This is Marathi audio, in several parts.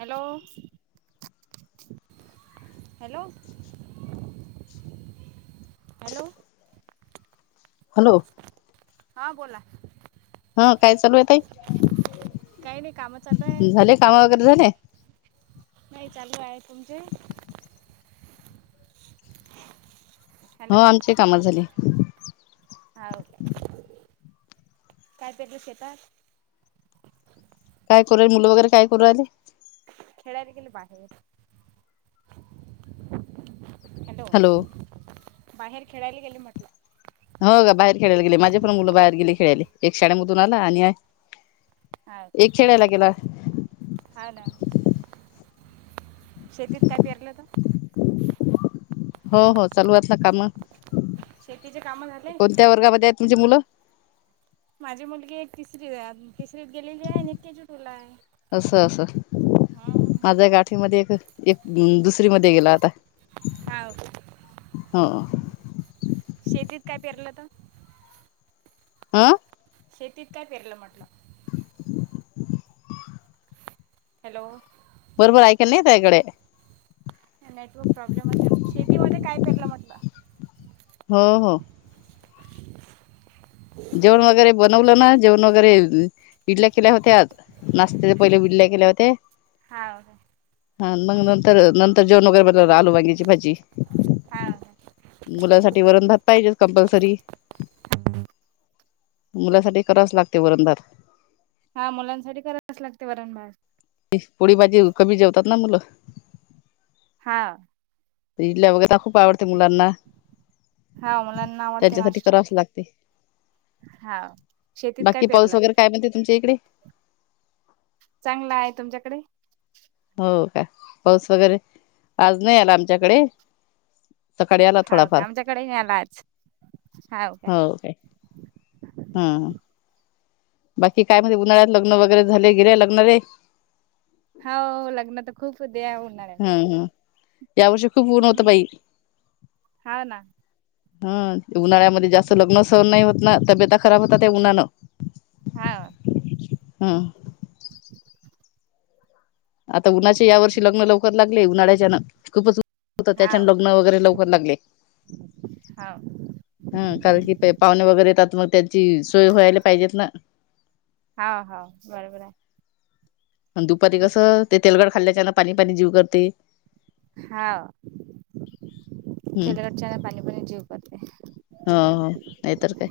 हॅलो. हॅलो. हॅलो. हॅलो. हा बोला. हा काय चालू काही नाही कामं चालू आहे आहेेतई झाले काम वगैरे झाले. नाही चालू आहे तुमचे. हो हॅलो आमचे काम झाली. हा काय पेटूस येतात. काय करूल मुलं वगैरे काय करू रायले. ळा गेले बाहेर हॅलो. बाहेर खेळायला गेले म्हटलं. हो का बाहेर खेळायला गेले माझे पण मुलं बाहेर गेली खेळाले एक शाळेमधून आला आणि एक खेळायला गेला हा ना. शेतीत काय पेरलं तर हो हो चालूतलं काम. शेतीचे काम झाले. तुजे मुलं. माझी मुलगी एक तिसरी आहे अजून. तिसरीत गेलेली आहे नकीचूटला आहे. हा आझ एक ग आठवीमध्ये एक एक दुसरी मध्ये गेला आता. हाव. हो. शेतीत काय पिरलं त. आं. शेतीत काय परल म्हटलं. [inaudible] हॅलो बरोबर ऐकाला नाय येत त्या इकडे नेटवर्क प्रॉब्लेम असेनं शेतीमध्ये काय पेरलं म्हटलं. हो हो [inaudible] जेवण वगैरे बनवलं ना जेवण वगैरे इ इडल्या केल्या होत्या नाशत्याच्या पहिले इडल्या केल्या होत्या. हाव काय. हा मग नंतर नंतर जेवण वगैरे बनवल आलू वांग्याची भाजी. हा मुलासाठी वरण भात पाहिजेचं कंपल्सरी. मुलासाठी करावच लागत वरण भात. हा मुलांसाठी कराच लागतय वरण भात. पोळी भाजी कमी जेवतात ना मुलं. हा ते इडल्या वगैर त्या खूप आवडते मुलांना हा मुलांना आवडते त्यांच्यासाठी नाश्ता. करावच लागते. हाव शेतीत काय बाकी पाऊस पेरलं? वगैरे काय म्हणते तुमच्या इकडे चांगला आहे तुमच्याकडे हो का पाऊस वगैरे आज नाही आला आमच्याकडे सकाळी आला हाव का थोडाफार आमच्याकडे नाही आला आज हाव का? हो काय. हम्म बाकी काय म्हणते उन्हाळ्यात लग्न वगैरे झाले गेलेलं लग्न रे हो लग्न तर खूप होते या उन्हाळ्यात हम्म हम् या वर्षी खूप ऊन होत हम्म बाई हाव ना. हा उन्हाळयामध्ये जास्त लग्न सहन नाही होत ना तब्येता खराब होतात हया उन्हानं हाव हम्म आता उन्हाच्या या वर्षी लग्न लवकर लागले. उन्हाळ्याच्यानं खूपच होतं त्याच्याने हाव लग्न वगैरे लवकर लागले. हाव हा कारण की ते पाहुणे वगैरे येतात मग त्यांची सोय व्हायला पाहिजेत ना. हाव हाव बरोबर आहे. आणि दुपारी कसं ते तेलकट खाल्ल्याच्यान पाणी पाणी जीव करते. हाव हम् तेलकटच्याने पाणीपाणी जीव करते. हो हो नाही तर काय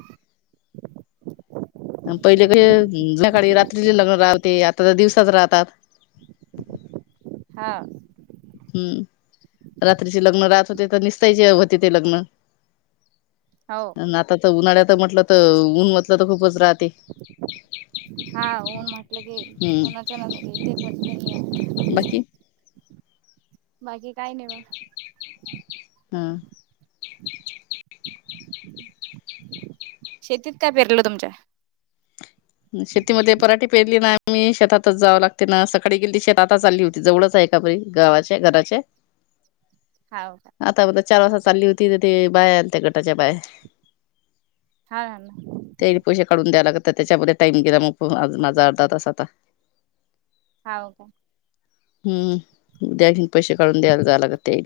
पहिले कस सकाडी रात्रीचे लग्न राहते आता तर दिवसाच राहतात. हाव ह रात्रीचे लग्न राहत होते तर निसतायचे होते ते लग्न हो अनं आता तर उन्हाळ्यात म्हटलं तर ऊन म्हटलं तर खूपच राह हा ऊन म्हटलं की हम्म उन्हाच्या ना इथे [unintelligible] नाही ये. बाकी बाकी काय नाही बा हा [inaudible] शेतीत काय पेरलं तुमच्या? शेतीमध्ये पराठीे पेरली ना आम्ही शेतातच जावं लागते ना सकाळी गेडती शेतात आता चालली होती जवडच आहे. [unintelligible] गावाचे घराचे हाव का? चार वाजता चालली होती तर ते बाया आलत्या गटाच्या बाया हा ना त्याजे पैसे काढून द्याय लागत त्याच्यामध्ये टाईम गेला मग माझा अर्धा तास आता [unintelligible] हम्म, उद्या घेऊन पैसे काढून द्यायला जायला लागतय.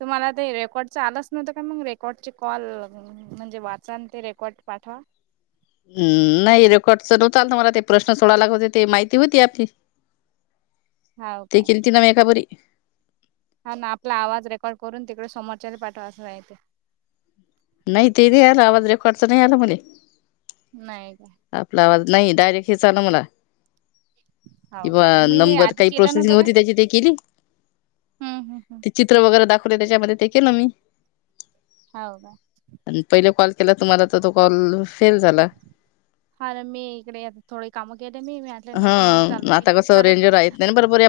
तुम्हाला ते रेकॉर्ड च, आलाच नव्हतं का? मग रेकॉर्डचे कॉल, म्हणजे वाचा ते रेकॉर् पाठवा. हम्, नाही रेकॉर्डच नव्हत, आ मला ते प्रश्न सोडायला लागते ते माहिती होती आपली हाव ते काय? केलती न मी एका बरी. हा ना, आपला आवाज रेकॉर्ड करून, तिकड समोरच्याला पाठवाचंय ते. नाही, ते नाही आलं. आवाज रेकॉर्डच नाही आल, मले. नाही. काय आपला आवाज नाही, डायरेक्ट हेच आल मला. हाव किंवा काय तुम्ही हे नंबर आधी काही केलं नव्हतं प्रोसेसिंग काय? होती. त्याची ते केली. हम्म हम्म हम्म ते चित्र वगैरे दाखवले, त्याच्यामध्ये ते केलं मी. हाव काय? आणि पहिल कॉल केला तुम्हाला, तर तो कॉल फेल झाला. [unintelligible] मी इकडे थोडी काम केले मी, हा नेट मग चालू केलं, की चालू केलं.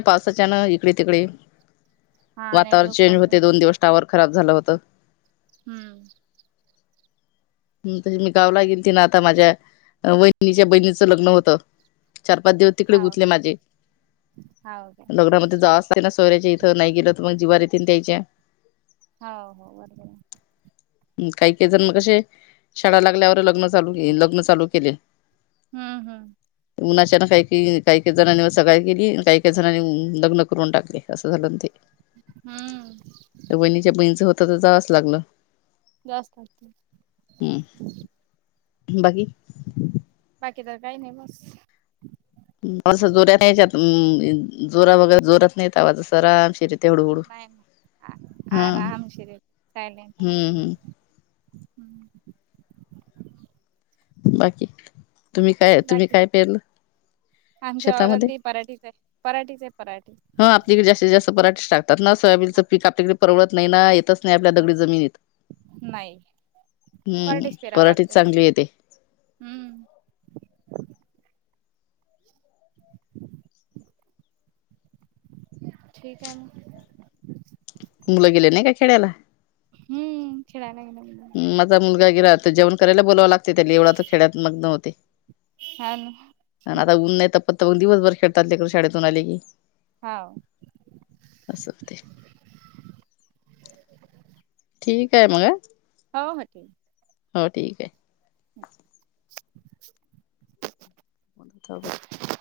पावसाच्यान इकडे- तिकडे. हा वातावरण नेटवर्क चेंज प्रॉब्लेम होते. दोन राहते. दिवस टावर खराब झालं होत. हम्म. हम्, त मी गावला गेलति ना आता माझ्या. वहिनीच्या, बहिणीचं लग्न होत. चार - पाच दिवस तिकडे हाव गुंतले माझे. हाव काय? लॉकडाऊन मध्ये जाव लागतं ना सोयऱ्याच्या इथं, नाही गेलं तर मग जिवार येथ त्या्यच्या. हा, हो. बरबरय. काही -काही जण मग अशे, शाळा लागल्यावर लग्न चालू लग्न चालू केले. हम्म, हम्म. उनाच्यानं काही-काही, काही - काही जणांनी सगाळ केली आणि काही -काही जणांनी लग्न करून टाकले. असं झालं न ते. हम्म तर वहिणीच्या बहीणीच होत, तर जावच लागलं. हम्म [unintelligible] बाकी [inaudible] बाकी तर काही नाही बस. असं, जोऱ्या नाहीच्या जोरा वगैर जोरात नाही आवाज अस आरामशीर हळूहळू नाही नाही हा आरामशिरय हम्म हम्म [unintelligible] [unintelligible] बाकी तुम्ही काय तुम्ही बाकी. काय पेरलं आमच्या वावरात शेतामध्ये बी कर पराठीेचय, पराठीेचे आहे पराठीे. ह आपलीकडे जास्तीत जास्त पराठीे टाकतात ना. सोयाबीनचं पीक आपल्याकडे परवडत नाही ना. येत नाही आपल्या दगडी जमिनीत. नाही हम्म, पराठीच पेरावं पराठीेच लागतंय चांगली येते. हम्म [unintelligible] ठीकाय म. [inaudible] मुलं गेले नाही का खेड्याला? हम्म खेळायला गेले माझा मुलगा गेला आता. जेवण करायला बोलावं लागते त्याला, एवढा तर खेळ्यात मग्न व्हते. हाव आणि आता ऊन नाही त पत दिवसभर खेळतात लेकरं, शाळेतून आले की. हो अस होतंय. [unintelligible] ठीकाय मग अ. हो, हो. ठी हो ठीकय. [unintelligible]